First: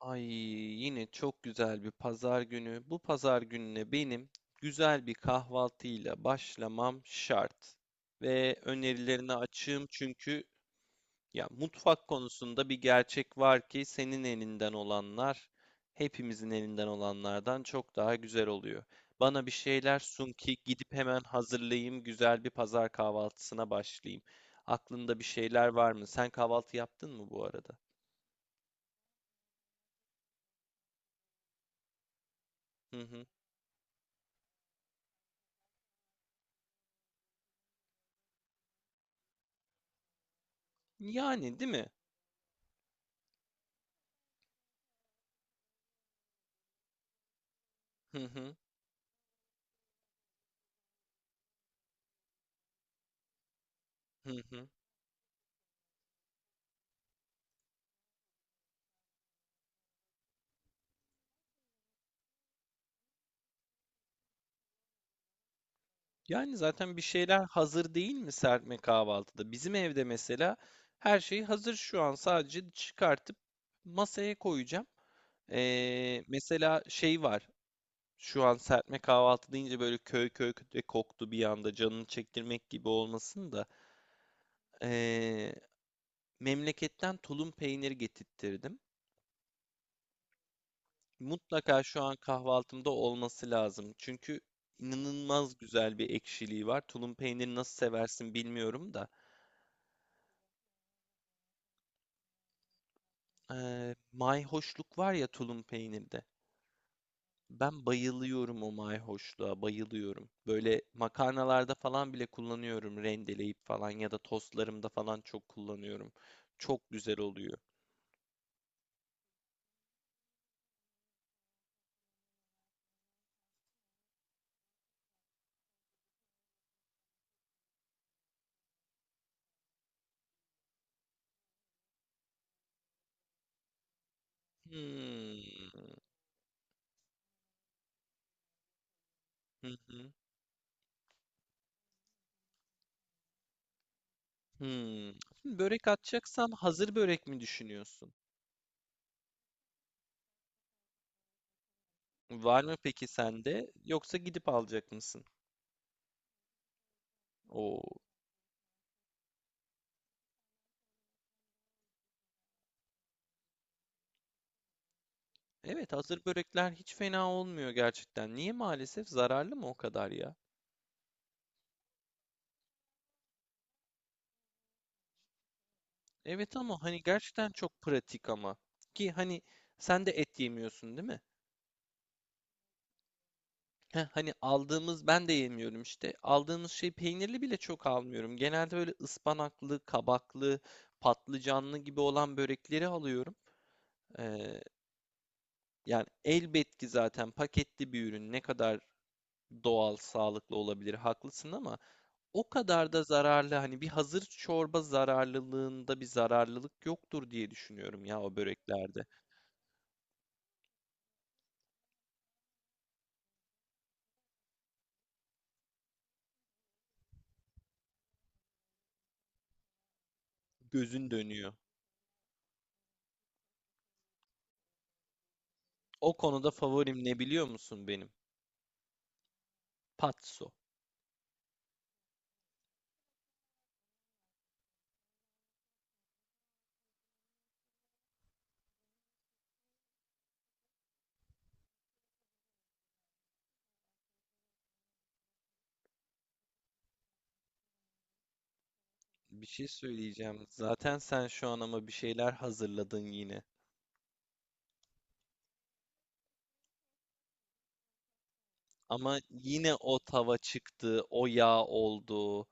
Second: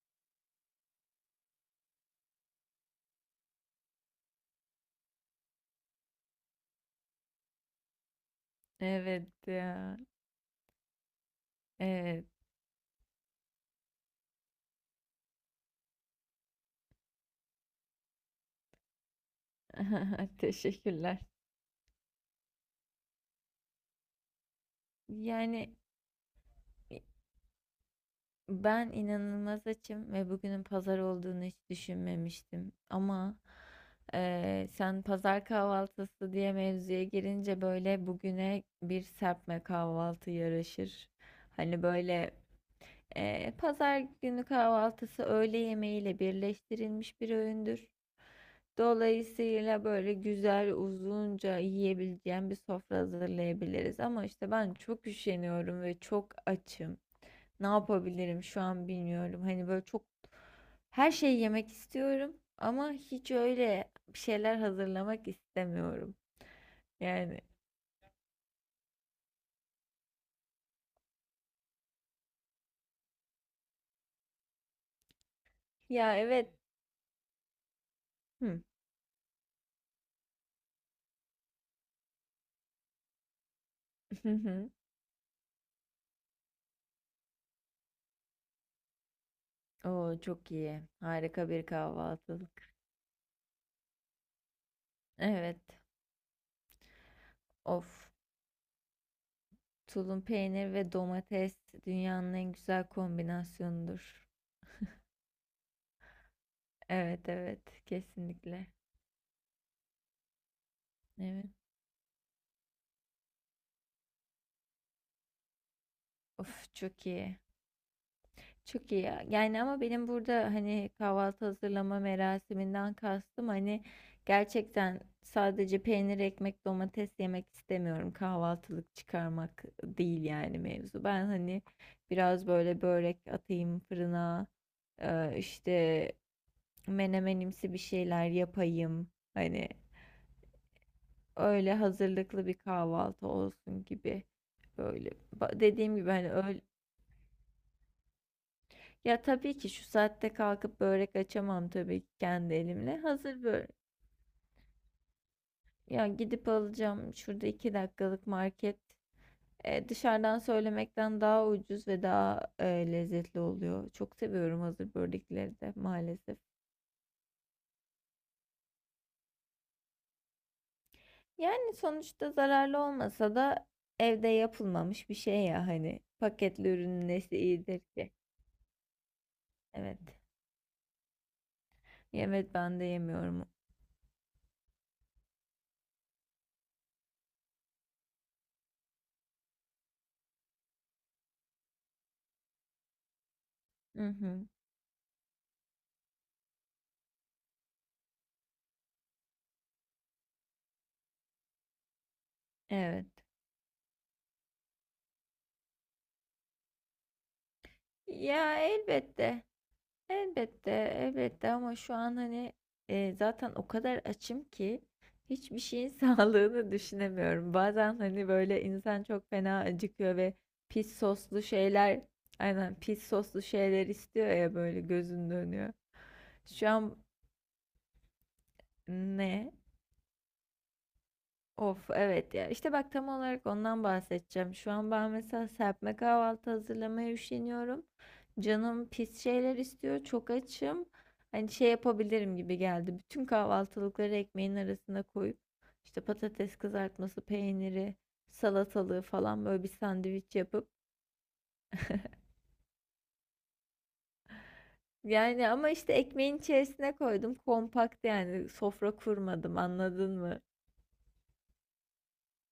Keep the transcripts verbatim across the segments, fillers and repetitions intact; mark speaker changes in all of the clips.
Speaker 1: Ay yine çok güzel bir pazar günü. Bu pazar gününe benim güzel bir kahvaltıyla başlamam şart. Ve
Speaker 2: Evet
Speaker 1: önerilerine açığım
Speaker 2: ya.
Speaker 1: çünkü ya mutfak
Speaker 2: Evet.
Speaker 1: konusunda bir gerçek var ki senin elinden olanlar hepimizin elinden olanlardan çok daha güzel oluyor. Bana bir şeyler sun ki gidip
Speaker 2: Teşekkürler.
Speaker 1: hemen hazırlayayım, güzel bir pazar kahvaltısına başlayayım. Aklında bir şeyler
Speaker 2: Yani
Speaker 1: var mı? Sen kahvaltı yaptın mı bu arada?
Speaker 2: ben inanılmaz açım ve bugünün pazar olduğunu hiç düşünmemiştim.
Speaker 1: Hı hı.
Speaker 2: Ama eee, sen pazar kahvaltısı diye mevzuya girince böyle bugüne bir serpme kahvaltı yaraşır.
Speaker 1: Yani değil
Speaker 2: Hani
Speaker 1: mi?
Speaker 2: böyle Ee, pazar günü kahvaltısı öğle yemeğiyle birleştirilmiş bir öğündür.
Speaker 1: Hı hı.
Speaker 2: Dolayısıyla böyle güzel uzunca yiyebileceğim bir sofra hazırlayabiliriz. Ama
Speaker 1: Hı
Speaker 2: işte
Speaker 1: hı.
Speaker 2: ben çok üşeniyorum ve çok açım. Ne yapabilirim şu an bilmiyorum. Hani böyle çok her şeyi yemek istiyorum ama hiç öyle bir şeyler hazırlamak istemiyorum.
Speaker 1: Yani zaten bir
Speaker 2: Yani
Speaker 1: şeyler hazır değil mi serpme kahvaltıda? Bizim evde mesela her şey hazır, şu an sadece çıkartıp masaya koyacağım.
Speaker 2: ya,
Speaker 1: Ee,
Speaker 2: evet.
Speaker 1: mesela şey var şu an.
Speaker 2: Hmm.
Speaker 1: Serpme kahvaltı deyince böyle köy köy köy koktu bir anda, canını çektirmek gibi olmasın da ee, memleketten tulum peyniri getirttirdim.
Speaker 2: Oo, çok iyi. Harika bir
Speaker 1: Mutlaka şu an
Speaker 2: kahvaltılık.
Speaker 1: kahvaltımda olması lazım. Çünkü inanılmaz
Speaker 2: Evet.
Speaker 1: güzel bir ekşiliği var. Tulum peyniri nasıl
Speaker 2: Of,
Speaker 1: seversin bilmiyorum da.
Speaker 2: tulum peynir ve domates dünyanın en güzel
Speaker 1: Eee,
Speaker 2: kombinasyonudur.
Speaker 1: mayhoşluk var ya tulum peynirde.
Speaker 2: Evet, evet,
Speaker 1: Ben bayılıyorum
Speaker 2: kesinlikle.
Speaker 1: o mayhoşluğa, bayılıyorum. Böyle
Speaker 2: Evet.
Speaker 1: makarnalarda falan bile kullanıyorum, rendeleyip falan ya da tostlarımda falan çok kullanıyorum.
Speaker 2: Of,
Speaker 1: Çok
Speaker 2: çok
Speaker 1: güzel
Speaker 2: iyi.
Speaker 1: oluyor.
Speaker 2: Çok iyi ya. Yani ama benim burada hani kahvaltı hazırlama merasiminden kastım hani gerçekten sadece peynir, ekmek, domates yemek istemiyorum. Kahvaltılık çıkarmak değil yani mevzu. Ben hani biraz böyle börek atayım fırına. Ee,
Speaker 1: Hmm.
Speaker 2: işte menemenimsi bir şeyler yapayım.
Speaker 1: Hı
Speaker 2: Hani
Speaker 1: hı.
Speaker 2: öyle hazırlıklı bir kahvaltı olsun gibi böyle.
Speaker 1: Hmm. Şimdi
Speaker 2: Ba-
Speaker 1: börek
Speaker 2: Dediğim gibi hani
Speaker 1: atacaksam,
Speaker 2: öyle
Speaker 1: hazır börek mi düşünüyorsun?
Speaker 2: ya, tabii ki şu saatte kalkıp börek açamam tabii ki kendi
Speaker 1: Var mı
Speaker 2: elimle.
Speaker 1: peki
Speaker 2: Hazır
Speaker 1: sende?
Speaker 2: börek.
Speaker 1: Yoksa gidip alacak mısın?
Speaker 2: Ya, gidip alacağım şurada iki
Speaker 1: Oo.
Speaker 2: dakikalık market. E, dışarıdan söylemekten daha ucuz ve daha e, lezzetli oluyor. Çok seviyorum hazır börekleri de
Speaker 1: Evet, hazır
Speaker 2: maalesef.
Speaker 1: börekler hiç fena olmuyor gerçekten. Niye maalesef, zararlı mı o kadar ya?
Speaker 2: Yani sonuçta zararlı olmasa da evde yapılmamış bir şey ya, hani
Speaker 1: Evet,
Speaker 2: paketli
Speaker 1: ama hani
Speaker 2: ürünün nesi
Speaker 1: gerçekten çok
Speaker 2: iyidir ki?
Speaker 1: pratik ama. Ki hani
Speaker 2: Evet.
Speaker 1: sen de et yemiyorsun değil mi?
Speaker 2: Evet, ben de yemiyorum.
Speaker 1: Heh, hani aldığımız, ben de yemiyorum işte. Aldığımız şey peynirli bile çok almıyorum. Genelde böyle ıspanaklı, kabaklı, patlıcanlı gibi olan börekleri alıyorum.
Speaker 2: Hı hı.
Speaker 1: Ee, Yani elbet ki zaten paketli bir ürün ne kadar doğal, sağlıklı olabilir, haklısın ama o kadar da
Speaker 2: Evet.
Speaker 1: zararlı, hani bir hazır çorba zararlılığında bir zararlılık yoktur diye düşünüyorum ya o
Speaker 2: Ya,
Speaker 1: böreklerde.
Speaker 2: elbette. Elbette, elbette, ama şu an hani e, zaten o kadar açım ki hiçbir şeyin sağlığını düşünemiyorum. Bazen hani böyle insan çok fena acıkıyor ve pis
Speaker 1: Gözün
Speaker 2: soslu
Speaker 1: dönüyor.
Speaker 2: şeyler, aynen, pis soslu şeyler istiyor ya, böyle gözün dönüyor.
Speaker 1: O konuda
Speaker 2: Şu an
Speaker 1: favorim ne biliyor musun benim?
Speaker 2: ne?
Speaker 1: Patso.
Speaker 2: Of, evet ya, işte bak, tam olarak ondan bahsedeceğim. Şu an ben mesela serpme kahvaltı hazırlamaya üşeniyorum. Canım pis şeyler istiyor. Çok açım. Hani şey yapabilirim gibi geldi. Bütün kahvaltılıkları ekmeğin arasına koyup işte patates kızartması, peyniri, salatalığı falan
Speaker 1: Bir
Speaker 2: böyle
Speaker 1: şey
Speaker 2: bir sandviç
Speaker 1: söyleyeceğim.
Speaker 2: yapıp
Speaker 1: Zaten sen şu an ama bir şeyler hazırladın yine.
Speaker 2: yani, ama işte ekmeğin içerisine koydum. Kompakt yani, sofra
Speaker 1: Ama
Speaker 2: kurmadım,
Speaker 1: yine o
Speaker 2: anladın
Speaker 1: tava
Speaker 2: mı?
Speaker 1: çıktı, o yağ oldu.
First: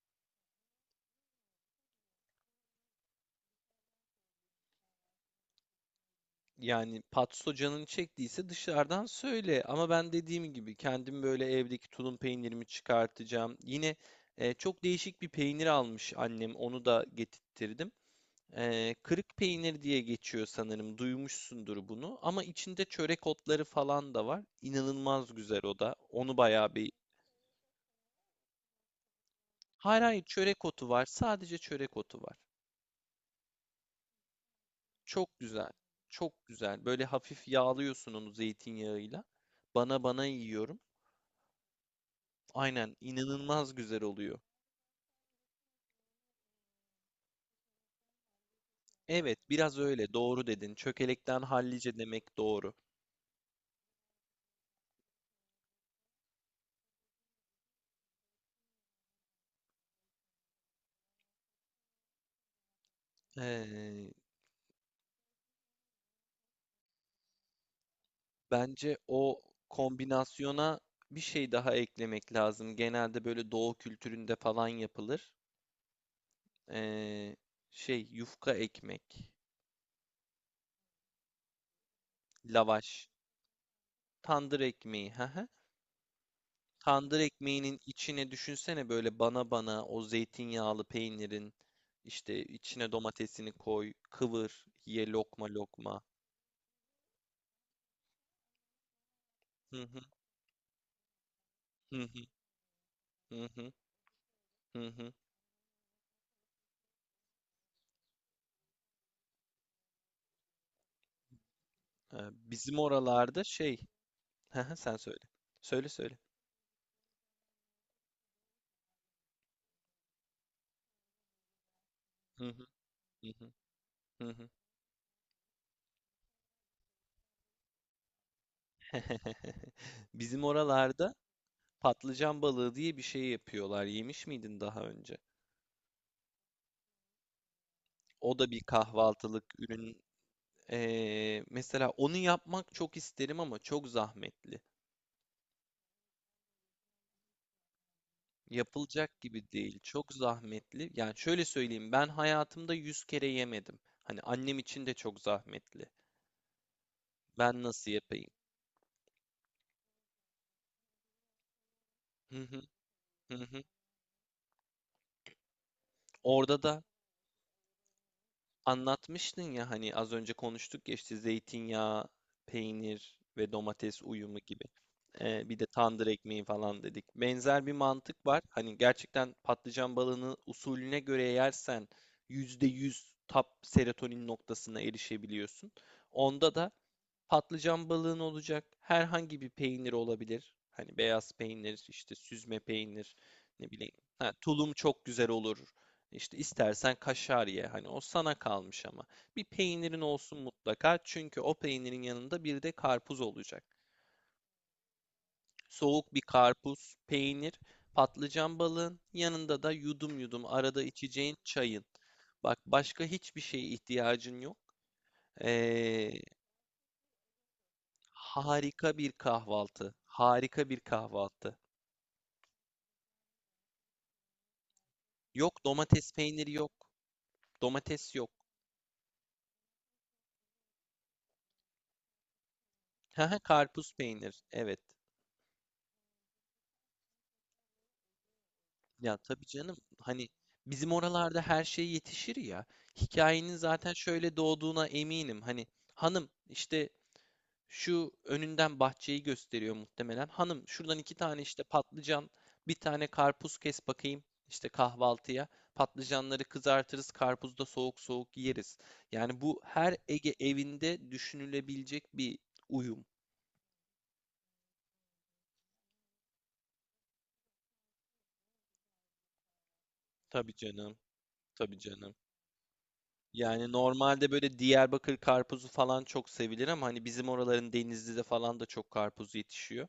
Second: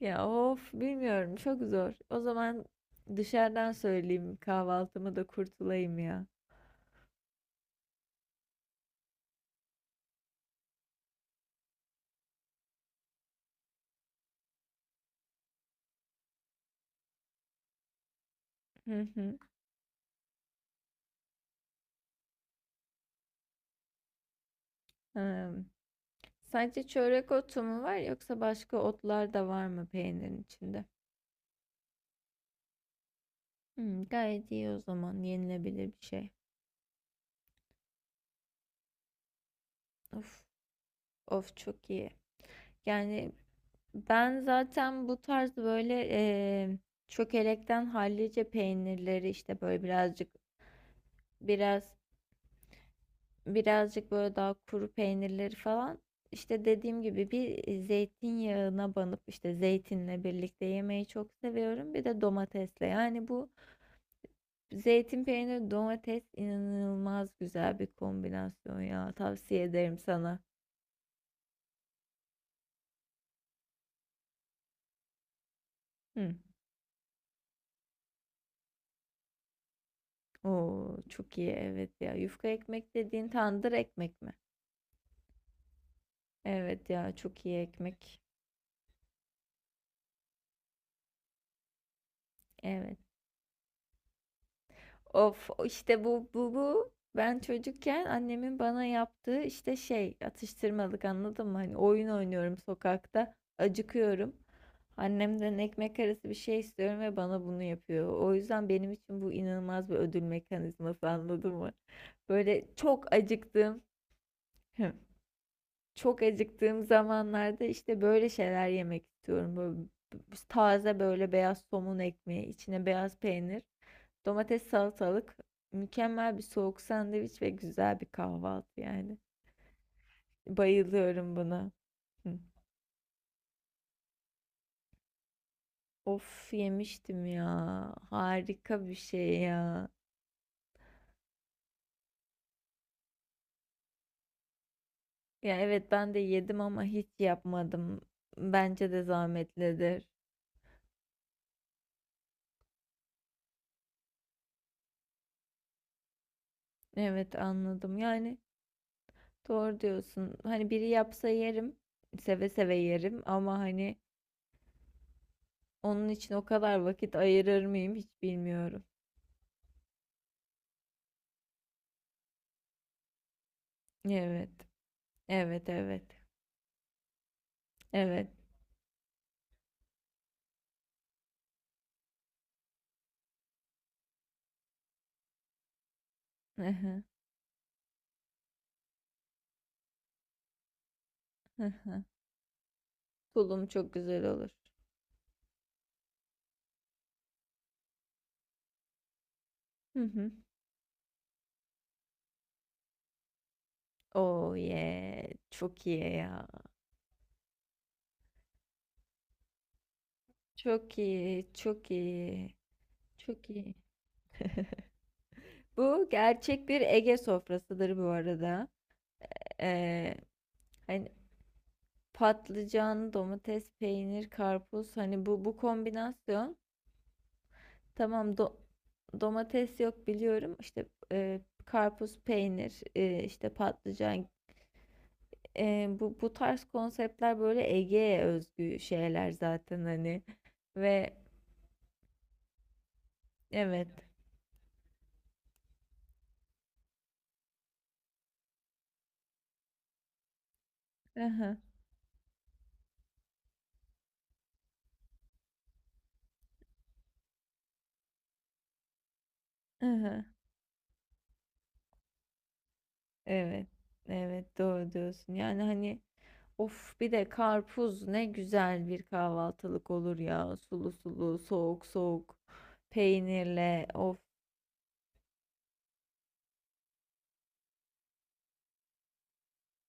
Speaker 2: Ya of, bilmiyorum, çok zor. O zaman dışarıdan söyleyeyim kahvaltımı da kurtulayım ya.
Speaker 1: Yani patso canını çektiyse dışarıdan söyle. Ama ben dediğim gibi kendim böyle evdeki tulum peynirimi çıkartacağım. Yine e, çok değişik bir peynir almış annem. Onu da getirttirdim. Ee,
Speaker 2: Hı
Speaker 1: kırık
Speaker 2: hı.
Speaker 1: peynir diye geçiyor sanırım. Duymuşsundur bunu. Ama içinde çörek otları falan da var. İnanılmaz güzel
Speaker 2: Hmm.
Speaker 1: o da. Onu bayağı
Speaker 2: Sadece
Speaker 1: bir...
Speaker 2: çörek otu mu var yoksa başka otlar da var mı
Speaker 1: Hayır hayır,
Speaker 2: peynirin
Speaker 1: çörek
Speaker 2: içinde?
Speaker 1: otu var. Sadece çörek otu var.
Speaker 2: Hmm, gayet iyi, o zaman
Speaker 1: Çok güzel.
Speaker 2: yenilebilir bir şey.
Speaker 1: Çok güzel. Böyle hafif yağlıyorsun onu zeytinyağıyla. Bana bana
Speaker 2: Of,
Speaker 1: yiyorum.
Speaker 2: of, çok iyi.
Speaker 1: Aynen,
Speaker 2: Yani
Speaker 1: inanılmaz güzel oluyor.
Speaker 2: ben zaten bu tarz böyle eee çökelekten hallice peynirleri
Speaker 1: Evet,
Speaker 2: işte
Speaker 1: biraz
Speaker 2: böyle
Speaker 1: öyle.
Speaker 2: birazcık,
Speaker 1: Doğru dedin. Çökelekten
Speaker 2: biraz
Speaker 1: hallice demek doğru.
Speaker 2: birazcık böyle daha kuru peynirleri falan işte dediğim gibi bir zeytinyağına banıp işte zeytinle birlikte yemeyi çok seviyorum. Bir de domatesle. Yani bu
Speaker 1: Ee,
Speaker 2: zeytin peyniri domates inanılmaz güzel bir kombinasyon
Speaker 1: Bence
Speaker 2: ya.
Speaker 1: o
Speaker 2: Tavsiye ederim sana.
Speaker 1: kombinasyona bir şey daha eklemek lazım. Genelde böyle doğu kültüründe falan yapılır.
Speaker 2: Hı.
Speaker 1: Ee, şey Yufka ekmek,
Speaker 2: Oo, çok iyi, evet ya. Yufka ekmek
Speaker 1: lavaş,
Speaker 2: dediğin tandır ekmek mi?
Speaker 1: tandır ekmeği. Hı hı.
Speaker 2: Evet ya,
Speaker 1: Tandır
Speaker 2: çok iyi
Speaker 1: ekmeğinin
Speaker 2: ekmek.
Speaker 1: içine düşünsene böyle bana bana, o zeytinyağlı peynirin işte içine
Speaker 2: Evet.
Speaker 1: domatesini koy, kıvır, ye lokma
Speaker 2: Of,
Speaker 1: lokma.
Speaker 2: işte bu bu bu ben çocukken annemin bana yaptığı
Speaker 1: Hı
Speaker 2: işte
Speaker 1: hı,
Speaker 2: şey, atıştırmalık, anladın mı? Hani
Speaker 1: hı
Speaker 2: oyun
Speaker 1: hı,
Speaker 2: oynuyorum sokakta,
Speaker 1: hı hı.
Speaker 2: acıkıyorum.
Speaker 1: Hı hı.
Speaker 2: Annemden ekmek arası bir şey istiyorum ve bana bunu yapıyor. O yüzden benim için bu inanılmaz bir ödül mekanizması anladın mı?
Speaker 1: Ee,
Speaker 2: Böyle
Speaker 1: Bizim
Speaker 2: çok
Speaker 1: oralarda şey,
Speaker 2: acıktığım
Speaker 1: hı hı, sen söyle. Söyle söyle.
Speaker 2: çok acıktığım zamanlarda işte böyle şeyler yemek istiyorum. Böyle taze, böyle beyaz somun ekmeği,
Speaker 1: Hı hı,
Speaker 2: içine beyaz
Speaker 1: hı hı.
Speaker 2: peynir.
Speaker 1: Hı hı.
Speaker 2: Domates, salatalık, mükemmel bir soğuk sandviç ve güzel bir kahvaltı yani.
Speaker 1: Bizim oralarda
Speaker 2: Bayılıyorum buna. Hı.
Speaker 1: patlıcan balığı diye bir şey yapıyorlar. Yemiş miydin daha önce?
Speaker 2: Of, yemiştim ya.
Speaker 1: O da bir
Speaker 2: Harika bir şey
Speaker 1: kahvaltılık
Speaker 2: ya.
Speaker 1: ürün. Ee, mesela onu yapmak çok isterim ama çok zahmetli.
Speaker 2: Ya evet, ben de yedim ama hiç yapmadım. Bence de
Speaker 1: Yapılacak gibi değil.
Speaker 2: zahmetlidir.
Speaker 1: Çok zahmetli. Yani şöyle söyleyeyim, ben hayatımda yüz kere yemedim. Hani annem için de çok zahmetli.
Speaker 2: Evet,
Speaker 1: Ben nasıl
Speaker 2: anladım.
Speaker 1: yapayım?
Speaker 2: Yani doğru diyorsun. Hani biri yapsa yerim.
Speaker 1: Hı
Speaker 2: Seve
Speaker 1: hı,
Speaker 2: seve yerim
Speaker 1: hı
Speaker 2: ama
Speaker 1: hı.
Speaker 2: hani onun için o
Speaker 1: Orada
Speaker 2: kadar
Speaker 1: da
Speaker 2: vakit ayırır mıyım hiç bilmiyorum.
Speaker 1: anlatmıştın ya, hani az önce konuştuk ya, işte zeytinyağı, peynir ve domates uyumu
Speaker 2: Evet.
Speaker 1: gibi. Ee, bir de
Speaker 2: Evet,
Speaker 1: tandır
Speaker 2: evet.
Speaker 1: ekmeği falan dedik. Benzer bir mantık
Speaker 2: Evet.
Speaker 1: var. Hani gerçekten patlıcan balığını usulüne göre yersen yüzde yüz tap serotonin noktasına erişebiliyorsun. Onda da patlıcan balığın olacak. Herhangi bir peynir olabilir. Hani beyaz peynir, işte süzme peynir,
Speaker 2: Tulum
Speaker 1: ne
Speaker 2: çok
Speaker 1: bileyim.
Speaker 2: güzel
Speaker 1: Ha,
Speaker 2: olur.
Speaker 1: tulum çok güzel olur. İşte istersen kaşar ye. Hani o sana kalmış ama. Bir peynirin
Speaker 2: Hı hı.
Speaker 1: olsun mutlaka. Çünkü o peynirin yanında bir de karpuz olacak.
Speaker 2: Oh yeah. Çok iyi
Speaker 1: Soğuk bir
Speaker 2: ya.
Speaker 1: karpuz, peynir, patlıcan balığın yanında da yudum yudum arada
Speaker 2: Çok
Speaker 1: içeceğin
Speaker 2: iyi.
Speaker 1: çayın.
Speaker 2: Çok iyi.
Speaker 1: Bak, başka hiçbir
Speaker 2: Çok
Speaker 1: şeye
Speaker 2: iyi.
Speaker 1: ihtiyacın yok.
Speaker 2: Bu
Speaker 1: Ee,
Speaker 2: gerçek bir Ege sofrasıdır bu arada.
Speaker 1: Harika bir kahvaltı.
Speaker 2: Ee,
Speaker 1: Harika bir
Speaker 2: hani
Speaker 1: kahvaltı.
Speaker 2: patlıcan, domates, peynir, karpuz, hani bu
Speaker 1: Yok,
Speaker 2: bu
Speaker 1: domates peyniri
Speaker 2: kombinasyon,
Speaker 1: yok. Domates yok.
Speaker 2: tamam, do- domates yok biliyorum. İşte e, karpuz, peynir, e,
Speaker 1: Haha,
Speaker 2: işte
Speaker 1: karpuz
Speaker 2: patlıcan,
Speaker 1: peynir. Evet.
Speaker 2: e, bu bu tarz konseptler böyle Ege'ye özgü
Speaker 1: Ya
Speaker 2: şeyler
Speaker 1: tabii canım.
Speaker 2: zaten hani
Speaker 1: Hani bizim
Speaker 2: ve
Speaker 1: oralarda her şey yetişir ya. Hikayenin
Speaker 2: Evet.
Speaker 1: zaten şöyle doğduğuna eminim. Hani hanım işte, şu önünden bahçeyi gösteriyor muhtemelen: hanım şuradan iki tane
Speaker 2: Aha,
Speaker 1: işte patlıcan, bir tane karpuz kes bakayım işte kahvaltıya. Patlıcanları kızartırız, karpuzu da soğuk soğuk yeriz. Yani bu her
Speaker 2: aha.
Speaker 1: Ege evinde düşünülebilecek bir uyum.
Speaker 2: Evet. Evet, doğru diyorsun. Yani hani of, bir de karpuz ne güzel bir kahvaltılık olur
Speaker 1: Tabii
Speaker 2: ya. Sulu
Speaker 1: canım.
Speaker 2: sulu,
Speaker 1: Tabii
Speaker 2: soğuk
Speaker 1: canım.
Speaker 2: soğuk,
Speaker 1: Yani
Speaker 2: peynirle. Of.
Speaker 1: normalde böyle Diyarbakır karpuzu falan çok sevilir ama hani bizim oraların Denizli'de falan da çok karpuz yetişiyor.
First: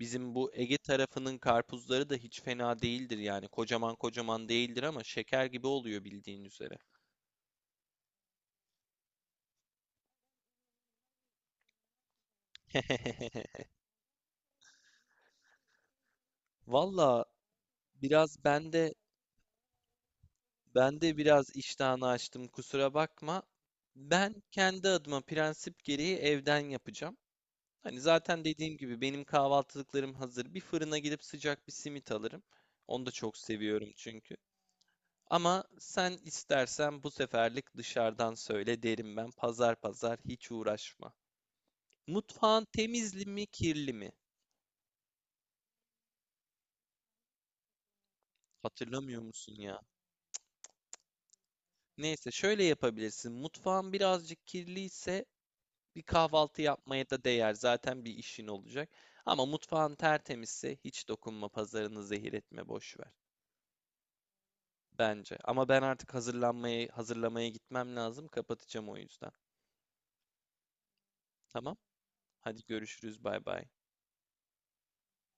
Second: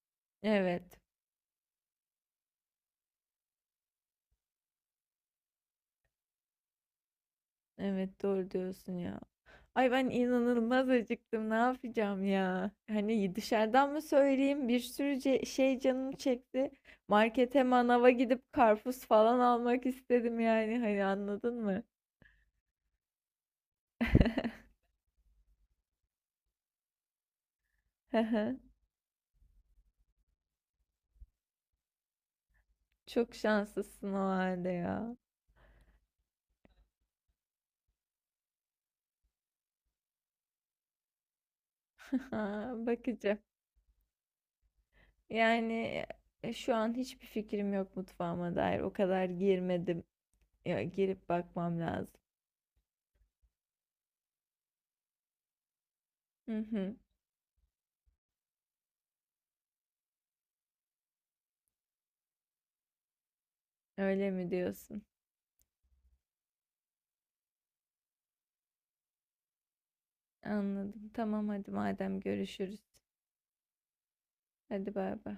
Speaker 1: Bizim bu Ege
Speaker 2: Evet.
Speaker 1: tarafının karpuzları da hiç fena değildir yani. Kocaman kocaman değildir ama şeker gibi oluyor, bildiğin üzere.
Speaker 2: Evet, doğru diyorsun ya. Ay ben inanılmaz acıktım. Ne yapacağım ya? Hani dışarıdan mı söyleyeyim? Bir sürü ce- şey canım çekti.
Speaker 1: Valla
Speaker 2: Markete, manava
Speaker 1: biraz
Speaker 2: gidip
Speaker 1: ben de,
Speaker 2: karpuz falan almak istedim yani.
Speaker 1: ben
Speaker 2: Hani
Speaker 1: de biraz
Speaker 2: anladın mı?
Speaker 1: iştahını açtım, kusura bakma. Ben kendi adıma prensip gereği evden yapacağım. Hani zaten dediğim gibi benim kahvaltılıklarım hazır. Bir fırına gidip sıcak bir simit alırım. Onu da
Speaker 2: Çok
Speaker 1: çok seviyorum
Speaker 2: şanslısın o
Speaker 1: çünkü.
Speaker 2: halde ya.
Speaker 1: Ama sen istersen bu seferlik dışarıdan söyle derim ben. Pazar pazar hiç uğraşma. Mutfağın
Speaker 2: Ha,
Speaker 1: temizli
Speaker 2: bakacağım.
Speaker 1: mi, kirli mi?
Speaker 2: Yani e, şu an hiçbir fikrim yok mutfağıma dair. O
Speaker 1: Hatırlamıyor
Speaker 2: kadar
Speaker 1: musun ya?
Speaker 2: girmedim. Ya, girip bakmam lazım.
Speaker 1: Neyse, şöyle yapabilirsin. Mutfağın birazcık kirliyse bir
Speaker 2: Hı
Speaker 1: kahvaltı
Speaker 2: hı.
Speaker 1: yapmaya da değer. Zaten bir işin olacak. Ama mutfağın tertemizse hiç dokunma, pazarını zehir etme, boş ver.
Speaker 2: Öyle mi diyorsun?
Speaker 1: Bence. Ama ben artık hazırlanmaya, hazırlamaya gitmem lazım. Kapatacağım o yüzden.
Speaker 2: Anladım. Tamam, hadi
Speaker 1: Tamam.
Speaker 2: madem,
Speaker 1: Hadi
Speaker 2: görüşürüz.
Speaker 1: görüşürüz. Bay bay.
Speaker 2: Hadi bay bay.